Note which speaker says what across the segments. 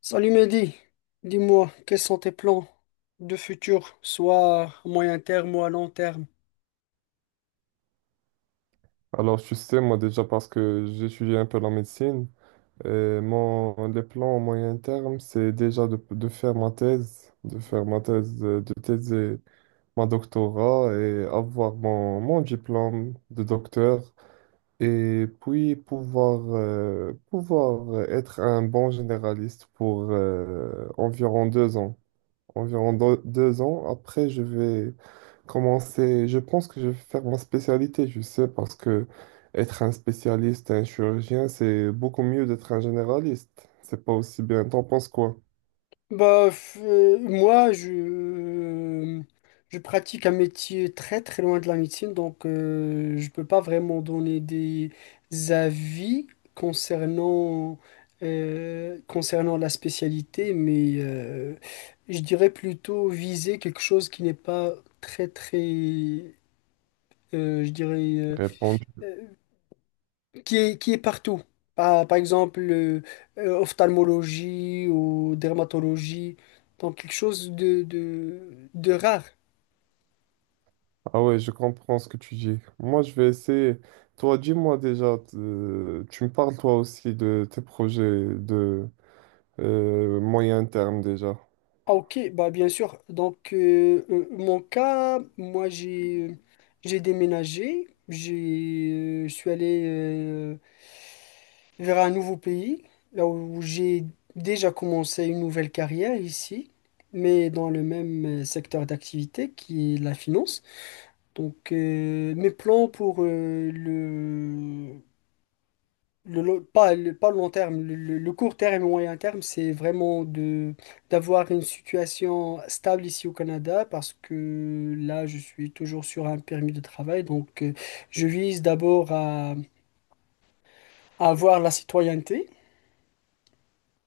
Speaker 1: Salut Mehdi, dis-moi, quels sont tes plans de futur, soit à moyen terme ou à long terme?
Speaker 2: Alors, tu sais, moi déjà parce que j'étudie un peu la médecine, et mon, les plans au moyen terme, c'est déjà de faire ma thèse, de thèser ma doctorat et avoir mon diplôme de docteur et puis pouvoir être un bon généraliste pour environ deux ans. Après, je vais commencer. Je pense que je vais faire ma spécialité, je sais, parce que être un spécialiste, un chirurgien, c'est beaucoup mieux d'être un généraliste. C'est pas aussi bien. T'en penses quoi?
Speaker 1: Bah, moi, je pratique un métier très très loin de la médecine, donc je peux pas vraiment donner des avis concernant, concernant la spécialité, mais je dirais plutôt viser quelque chose qui n'est pas très très, je dirais...
Speaker 2: Répondre.
Speaker 1: euh, qui est partout. Ah, par exemple, ophtalmologie ou dermatologie. Donc, quelque chose de rare.
Speaker 2: Ah ouais, je comprends ce que tu dis. Moi, je vais essayer. Toi, dis-moi déjà, tu me parles toi aussi de tes projets de moyen terme déjà.
Speaker 1: Ah, ok, bah, bien sûr. Donc, mon cas, j'ai déménagé. J'ai, je suis allé vers un nouveau pays, là où j'ai déjà commencé une nouvelle carrière ici, mais dans le même secteur d'activité qui est la finance. Donc, mes plans pour le, lo- pas, le, pas le long terme, le court terme et le moyen terme, c'est vraiment de d'avoir une situation stable ici au Canada parce que là, je suis toujours sur un permis de travail. Donc, je vise d'abord à avoir la citoyenneté.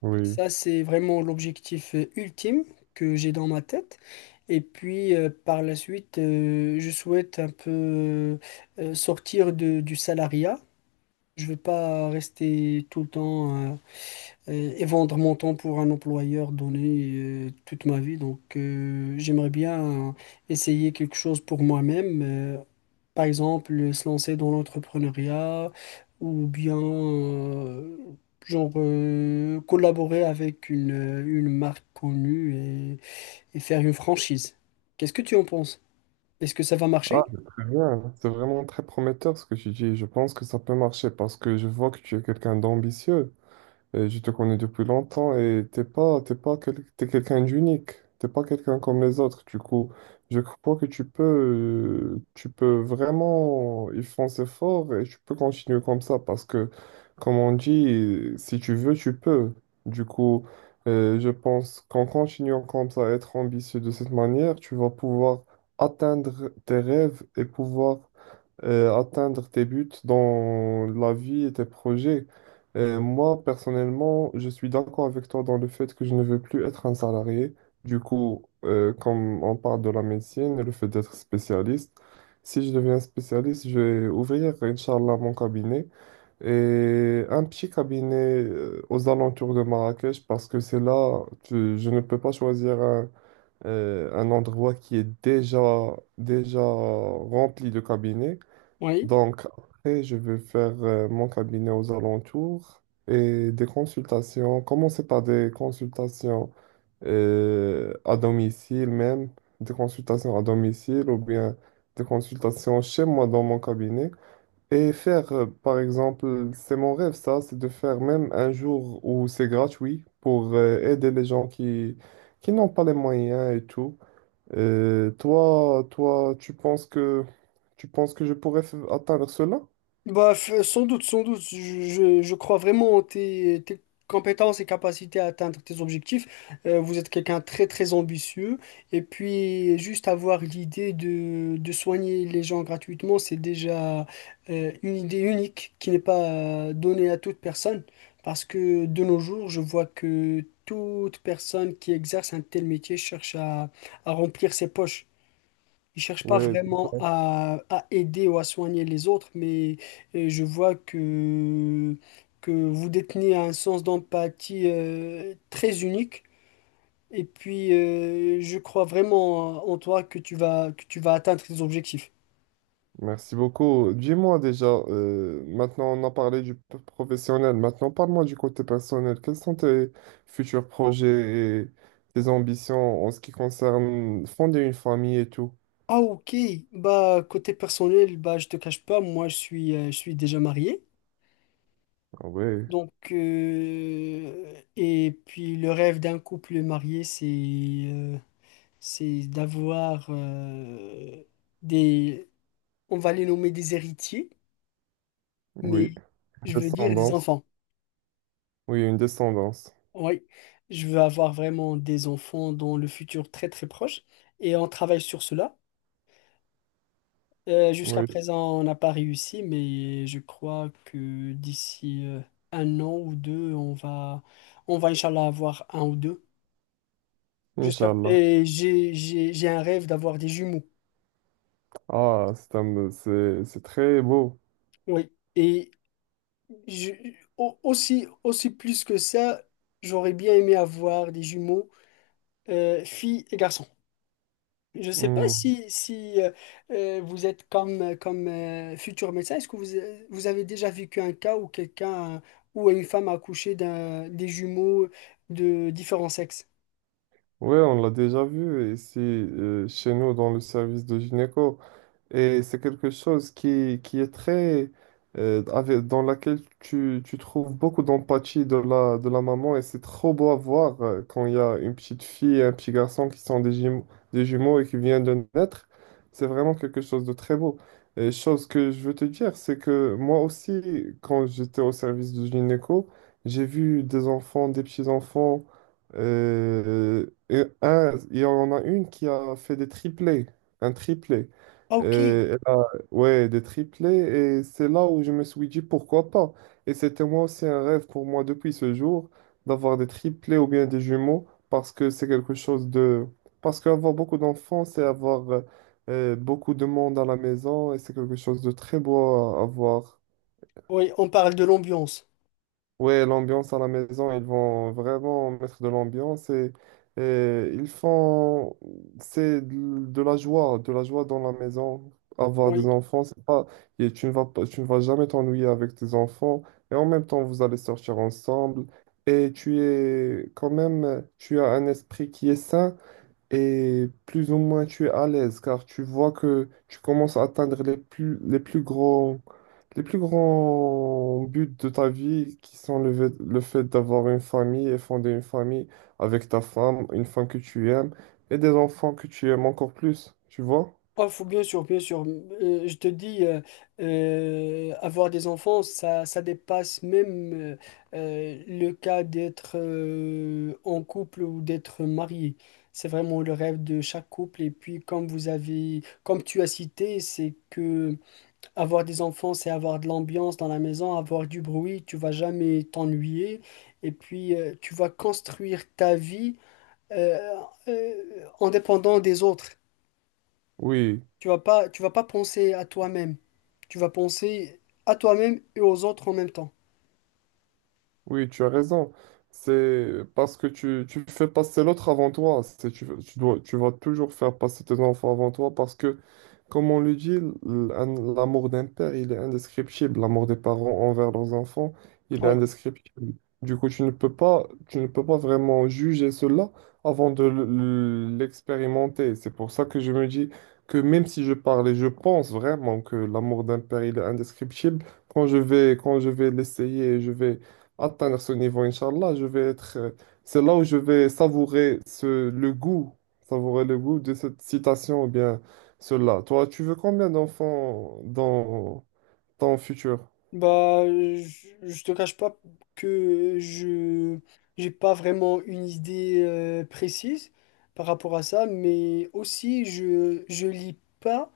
Speaker 2: Oui.
Speaker 1: Ça, c'est vraiment l'objectif ultime que j'ai dans ma tête. Et puis, par la suite, je souhaite un peu sortir du salariat. Je vais pas rester tout le temps et vendre mon temps pour un employeur donné toute ma vie. Donc, j'aimerais bien essayer quelque chose pour moi-même. Par exemple, se lancer dans l'entrepreneuriat ou bien, collaborer avec une marque connue et, et faire une franchise. Qu'est-ce que tu en penses? Est-ce que ça va
Speaker 2: Ah,
Speaker 1: marcher?
Speaker 2: c'est très bien. C'est vraiment très prometteur ce que tu dis. Je pense que ça peut marcher parce que je vois que tu es quelqu'un d'ambitieux. Et je te connais depuis longtemps et t'es pas quel- t'es quelqu'un d'unique. T'es pas quelqu'un comme les autres. Du coup, je crois que tu peux vraiment y foncer fort et tu peux continuer comme ça parce que, comme on dit, si tu veux, tu peux. Du coup, je pense qu'en continuant comme ça, être ambitieux de cette manière, tu vas pouvoir atteindre tes rêves et pouvoir atteindre tes buts dans la vie et tes projets. Moi, personnellement, je suis d'accord avec toi dans le fait que je ne veux plus être un salarié. Du coup, comme on parle de la médecine et le fait d'être spécialiste, si je deviens spécialiste, je vais ouvrir, Inch'Allah, mon cabinet et un petit cabinet aux alentours de Marrakech parce que c'est là, je ne peux pas choisir un endroit qui est déjà rempli de cabinets.
Speaker 1: Oui.
Speaker 2: Donc, après, je vais faire mon cabinet aux alentours et des consultations. Commencer par des consultations à domicile même, des consultations à domicile ou bien des consultations chez moi dans mon cabinet. Et par exemple, c'est mon rêve ça, c'est de faire même un jour où c'est gratuit pour aider les gens qui n'ont pas les moyens et tout. Et toi, tu penses que je pourrais atteindre cela?
Speaker 1: Bah, sans doute, sans doute. Je crois vraiment en tes compétences et capacités à atteindre tes objectifs. Vous êtes quelqu'un de très, très ambitieux. Et puis, juste avoir l'idée de soigner les gens gratuitement, c'est déjà une idée unique qui n'est pas donnée à toute personne. Parce que de nos jours, je vois que toute personne qui exerce un tel métier cherche à remplir ses poches. Ils cherchent pas
Speaker 2: Oui,
Speaker 1: vraiment à aider ou à soigner les autres, mais je vois que vous détenez un sens d'empathie très unique. Et puis, je crois vraiment en toi que tu vas atteindre tes objectifs.
Speaker 2: merci beaucoup. Dis-moi déjà, maintenant on a parlé du professionnel, maintenant parle-moi du côté personnel. Quels sont tes futurs projets et tes ambitions en ce qui concerne fonder une famille et tout?
Speaker 1: Ah, ok. Bah, côté personnel, bah, je te cache pas, moi, je suis déjà marié.
Speaker 2: Ah ouais,
Speaker 1: Donc, et puis, le rêve d'un couple marié, euh, c'est d'avoir des, on va les nommer des héritiers, mais
Speaker 2: oui,
Speaker 1: je veux dire des
Speaker 2: descendance.
Speaker 1: enfants.
Speaker 2: Oui, une descendance.
Speaker 1: Oui, je veux avoir vraiment des enfants dans le futur très très proche et on travaille sur cela. Jusqu'à
Speaker 2: Oui,
Speaker 1: présent, on n'a pas réussi, mais je crois que d'ici un an ou deux, on va Inch'Allah avoir un ou deux. J'espère.
Speaker 2: Inch'Allah.
Speaker 1: Et j'ai un rêve d'avoir des jumeaux.
Speaker 2: Ah, c'est très beau.
Speaker 1: Oui. Et Je- aussi, aussi plus que ça, j'aurais bien aimé avoir des jumeaux, filles et garçons. Je ne sais pas
Speaker 2: Hmm.
Speaker 1: si vous êtes comme futur médecin, est-ce que vous avez déjà vécu un cas où quelqu'un ou une femme a accouché des jumeaux de différents sexes?
Speaker 2: Ouais, on l'a déjà vu ici chez nous dans le service de gynéco. Et c'est quelque chose qui est très... dans laquelle tu trouves beaucoup d'empathie de la maman et c'est trop beau à voir quand il y a une petite fille et un petit garçon qui sont des des jumeaux et qui viennent de naître. C'est vraiment quelque chose de très beau. Et chose que je veux te dire, c'est que moi aussi, quand j'étais au service du gynéco, j'ai vu des enfants, des petits-enfants. euh, et il y en a une qui a fait des triplés, un triplé.
Speaker 1: Ah,
Speaker 2: Et
Speaker 1: ok.
Speaker 2: ouais, des triplés. Et c'est là où je me suis dit pourquoi pas. Et c'était moi aussi un rêve pour moi depuis ce jour d'avoir des triplés ou bien des jumeaux parce que c'est quelque chose de. Parce qu'avoir beaucoup d'enfants, c'est avoir beaucoup de monde à la maison et c'est quelque chose de très beau à avoir.
Speaker 1: Oui, on parle de l'ambiance.
Speaker 2: Ouais, l'ambiance à la maison, ils vont vraiment mettre de l'ambiance et ils font, c'est de la joie, de la joie dans la maison. Avoir des
Speaker 1: Oui.
Speaker 2: enfants, c'est pas, et tu ne vas pas, tu ne vas jamais t'ennuyer avec tes enfants et en même temps, vous allez sortir ensemble et tu es quand même, tu as un esprit qui est sain et plus ou moins tu es à l'aise car tu vois que tu commences à atteindre les plus les plus grands buts de ta vie qui sont le fait d'avoir une famille et fonder une famille avec ta femme, une femme que tu aimes et des enfants que tu aimes encore plus, tu vois?
Speaker 1: Oh, faut bien sûr, bien sûr. Je te dis, avoir des enfants, ça dépasse même le cas d'être en couple ou d'être marié. C'est vraiment le rêve de chaque couple. Et puis, comme vous avez, comme tu as cité, c'est que avoir des enfants, c'est avoir de l'ambiance dans la maison, avoir du bruit. Tu vas jamais t'ennuyer. Et puis, tu vas construire ta vie euh, euh, en dépendant des autres.
Speaker 2: Oui.
Speaker 1: Tu vas pas penser à toi-même. Tu vas penser à toi-même et aux autres en même temps.
Speaker 2: Oui, tu as raison. C'est parce que tu fais passer l'autre avant toi. C'est, tu dois, Tu vas toujours faire passer tes enfants avant toi parce que, comme on le dit, l'amour d'un père, il est indescriptible. L'amour des parents envers leurs enfants, il est
Speaker 1: Ouais.
Speaker 2: indescriptible. Du coup, tu ne peux pas vraiment juger cela avant de l'expérimenter. C'est pour ça que je me dis que même si je parle et je pense vraiment que l'amour d'un père, il est indescriptible, quand je vais l'essayer, je vais atteindre ce niveau, Inch'Allah, je vais être. C'est là où je vais savourer le goût, savourer le goût de cette citation ou bien cela. Toi, tu veux combien d'enfants dans ton futur?
Speaker 1: Bah, je te cache pas que je j'ai pas vraiment une idée précise par rapport à ça, mais aussi je lis pas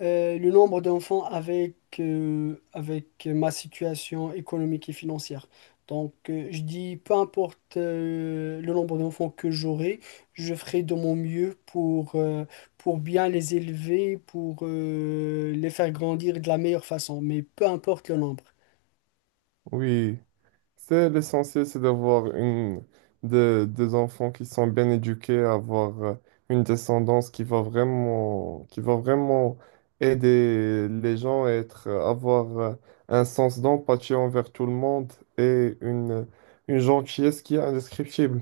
Speaker 1: le nombre d'enfants avec avec ma situation économique et financière. Donc, je dis peu importe le nombre d'enfants que j'aurai, je ferai de mon mieux pour bien les élever, pour les faire grandir de la meilleure façon, mais peu importe le nombre.
Speaker 2: Oui. C'est l'essentiel, c'est des enfants qui sont bien éduqués, avoir une descendance qui va qui va vraiment aider les gens à avoir un sens d'empathie envers tout le monde et une gentillesse qui est indescriptible.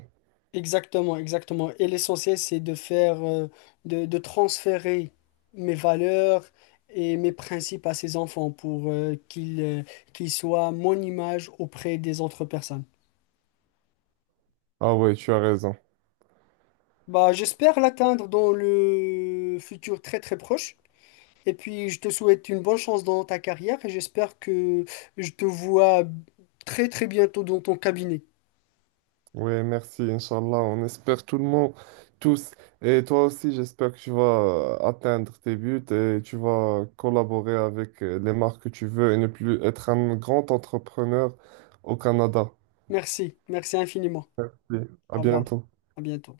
Speaker 1: Exactement, exactement. Et l'essentiel, c'est de faire, de transférer mes valeurs et mes principes à ces enfants pour qu'ils soient mon image auprès des autres personnes.
Speaker 2: Ah oui, tu as raison.
Speaker 1: Bah, j'espère l'atteindre dans le futur très très proche. Et puis, je te souhaite une bonne chance dans ta carrière et j'espère que je te vois très très bientôt dans ton cabinet.
Speaker 2: Oui, merci, Inch'Allah. On espère tout le monde, tous. Et toi aussi, j'espère que tu vas atteindre tes buts et tu vas collaborer avec les marques que tu veux et ne plus être un grand entrepreneur au Canada.
Speaker 1: Merci, merci infiniment.
Speaker 2: Merci. À
Speaker 1: Au revoir,
Speaker 2: bientôt.
Speaker 1: à bientôt.